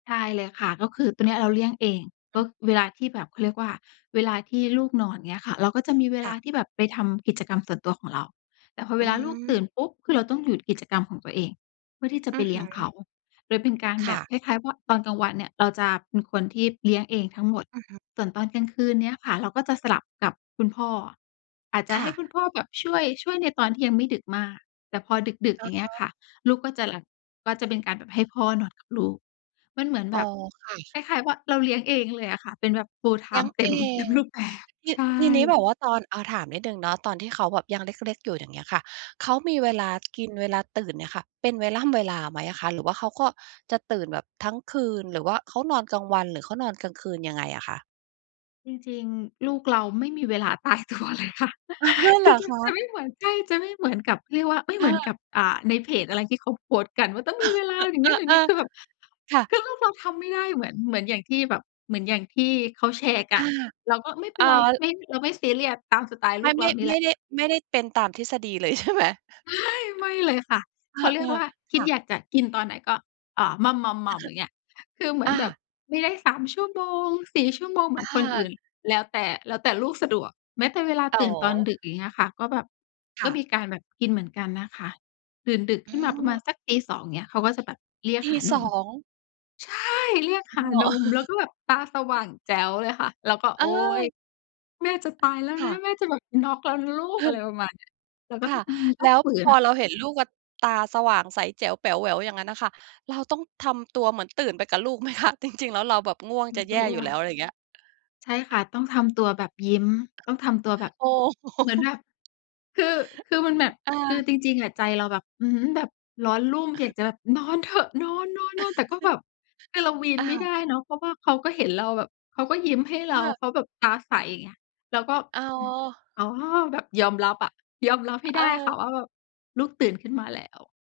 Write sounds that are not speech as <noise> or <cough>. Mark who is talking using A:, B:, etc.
A: ใช่เลยค่ะ ก็คือตอนเนี้ยเราเลี้ยงเอง ก
B: อื
A: ็
B: ม
A: เวลาที่แบบเขาเรียกว่า เวลาที่ลูกนอน อย่างเงี้ยค่ะ เราก็จะมีเว
B: ค
A: ล
B: ่
A: า
B: ะ
A: ที่แบบไปทำกิจกรรมส่วนตัวของเรา แต่พอเว
B: อื
A: ลาลูกตื่
B: ม
A: นปุ๊บ คือเราต้องหยุดกิจกรรมของตัวเอง เพื่อที่จะ
B: อ
A: ไ
B: ื
A: ป
B: อ
A: เล
B: ฮ
A: ี้
B: ึ
A: ยงเขา โดยเป็นการ
B: ค
A: แบ
B: ่
A: บ
B: ะ
A: คล้าย ๆ ว่า ตอนกลางวันเนี่ย เราจะเป็นคนที่เลี้ยงเองทั้งหมด
B: อือฮึ
A: ส่วนตอนกลางคืนเนี้ยค่ะ เราก็จะสลับกับคุณพ่อ อาจจะ
B: ค
A: ให
B: ่
A: ้
B: ะ
A: คุณพ่อแบบ ช่วย ช่วยในตอนที่ยังไม่ดึกมาก แต่พอดึก ๆ
B: อ
A: อย
B: ะ
A: ่างเงี้
B: ฮ
A: ยค
B: ะ
A: ่ะ ลูกก็จะหลับ ก็จะเป็นการแบบให้พ่อนอนกับลูก มันเหมือน
B: อ
A: แ
B: ๋
A: บ
B: อ
A: บ
B: ค่ะ
A: คล้าย ๆ แบบเราเลี้ยงเองเลยอะค่ะ เป็นแบบ
B: เลี้ย
A: full-time
B: ง
A: เต
B: เ
A: ็
B: อ
A: ม เต็
B: ง
A: มรูปแบบ
B: ที
A: ใช่
B: ทีนี้แบบว่าตอน อ่า ถามนิดหนึ่งเนาะ ตอนที่เขาแบบยังเล็ก ๆ อยู่ อย่างเงี้ยค่ะ เขามีเวลา กิน เวลาตื่นเนี่ยค่ะ เป็นเวล่ำเวลาไหมอะคะ หรือว่าเขาก็จะตื่นแบบทั้งคืน หรือว่าเขานอนกลางวัน หรือเขานอนกลางคืน ยังไงอะคะ?
A: จริง ๆ ลูกเราไม่มีเวลา ตายตัวเลยค่ะ
B: อ่า เ
A: ค
B: ห
A: ื
B: ร
A: อ
B: อ
A: จะ
B: ค
A: จะไม
B: ะ?
A: ่เหมือน ใช่ จะไม่เหมือนกับเรียกว่า ไม่
B: ค
A: เหม
B: ่
A: ือนก
B: ะ
A: ับ อ่า ในเพจอะไร ที่เขาโพสต์กันว่า ต้องมีเวลาอย่า
B: <sneezes>
A: ง
B: เอ
A: ง
B: ่
A: ั้น
B: อ
A: อย่า
B: เ
A: ง
B: อ
A: งี้
B: อ
A: คือแบบ
B: ค่
A: คือ
B: ะ
A: ลูกเราทำไม่ได้ เหมือน เหมือนอย่างที่แบบ เหมือนอย่างที่เขาแชร์ก
B: อ
A: ั
B: า
A: น เราก็ไม่เป็
B: อ๋
A: น
B: อ
A: ไร ไม่ เราไม่ซีเรียส ตามสไตล์
B: ค
A: ล
B: ร
A: ู
B: าว
A: กเ
B: น
A: ร
B: ี
A: า
B: ้
A: นี่
B: ไ
A: แ
B: ม
A: หล
B: ่
A: ะ
B: ได้ ไม่ได้ ไม่ได้เป็นตามทฤษฎีเลย ใช่ไหม?
A: ใช่ ไม่เลยค่ะ
B: เ
A: เขาเรี
B: อ
A: ยก
B: อ
A: ว่า ค
B: ๆ ค
A: ิด
B: ่ะ
A: อยากจะกินตอนไหน ก็ อ่า หม่ำ ๆ ๆ อย่างเงี้ย คือเหมือ
B: อ
A: นแบบ
B: า
A: ไม่ได้ 3 ชั่วโมง 4 ชั่วโมงเหม
B: อ
A: ือนคนอื
B: า
A: ่น แล้วแต่ แล้วแต่ลูกสะดวก แม้แต่เวลา
B: อ๋
A: ตื่นตอน
B: อ
A: ดึก อย่างเงี้ยค่ะ ก็แบบ
B: ค
A: ก็
B: ่ะ
A: มีการแบบกินเหมือนกันนะคะ ตื่นดึก
B: อื
A: ขึ้นมาประมาณ
B: ม
A: สัก 02:00 อย่างเงี้ย เขาก็จะแบบเรียก
B: ตี
A: หาน
B: ส
A: ม
B: อง
A: ใช่ เรียกหาน
B: <unintelligible>
A: ม แล้วก็แบ
B: <chuckles>
A: บตาสว่างแจ๋วเลยค่ะ เราก็ โ
B: อ
A: อ๊ย
B: า
A: แม่จะตายแล้ว
B: ค
A: น
B: ่ะ
A: ะ แม่จะแบบน็อกแล้วนะลูก อะไรปร
B: ค
A: ะมาณนี้ เราก็ต
B: ่
A: ้อ
B: ะ
A: ง อืม ต
B: แล
A: ้อง
B: ้ว
A: ฝื
B: พ
A: น
B: อ
A: อะ
B: เราเห็นลูกอะ ตาสว่างใสแจ๋วแป๋วแหววอย่างงั้นอะค่ะ เราต้องทำตัวเหมือนตื่นไปกับลูกไหมคะ จริง ๆ แล้ว เราแบบง่วง
A: ร
B: จ
A: ู้
B: ะแ
A: ต
B: ย
A: ั
B: ่อยู่แล้
A: ว
B: ว อะไรอย่างเงี้ย?
A: ใช่ค่ะ ต้องทำตัวแบบยิ้ม ต้องทำตัวแบบ
B: โอ้ โ
A: เหมือน
B: ฮ
A: แบบ คือ คือมันแบบ
B: อ
A: คือ
B: า
A: จริง ๆ อะใจเราแบบ อือฮึ แบบร้อนรุ่ม
B: <coughs>
A: อยากจะแบบนอนเถอะ นอน ๆ ๆ แต่ก็แบบ คือเรา
B: <chuckles>
A: วีน
B: อ้
A: ไ
B: า
A: ม่
B: ว
A: ได้เนาะ เพราะว่าเขาก็เห็นเราแบบ เขาก็ยิ้มให้เ
B: อ
A: รา
B: า
A: เขาแบบตาใสอย่างเงี้ย เราก็
B: อ๋อ
A: อืม อ๋อ แบบยอมรับอะ ยอมรับให้
B: เ
A: ได้ค่
B: อ
A: ะ
B: อ
A: ว่าแบบลูกตื่นขึ้นมาแล้ว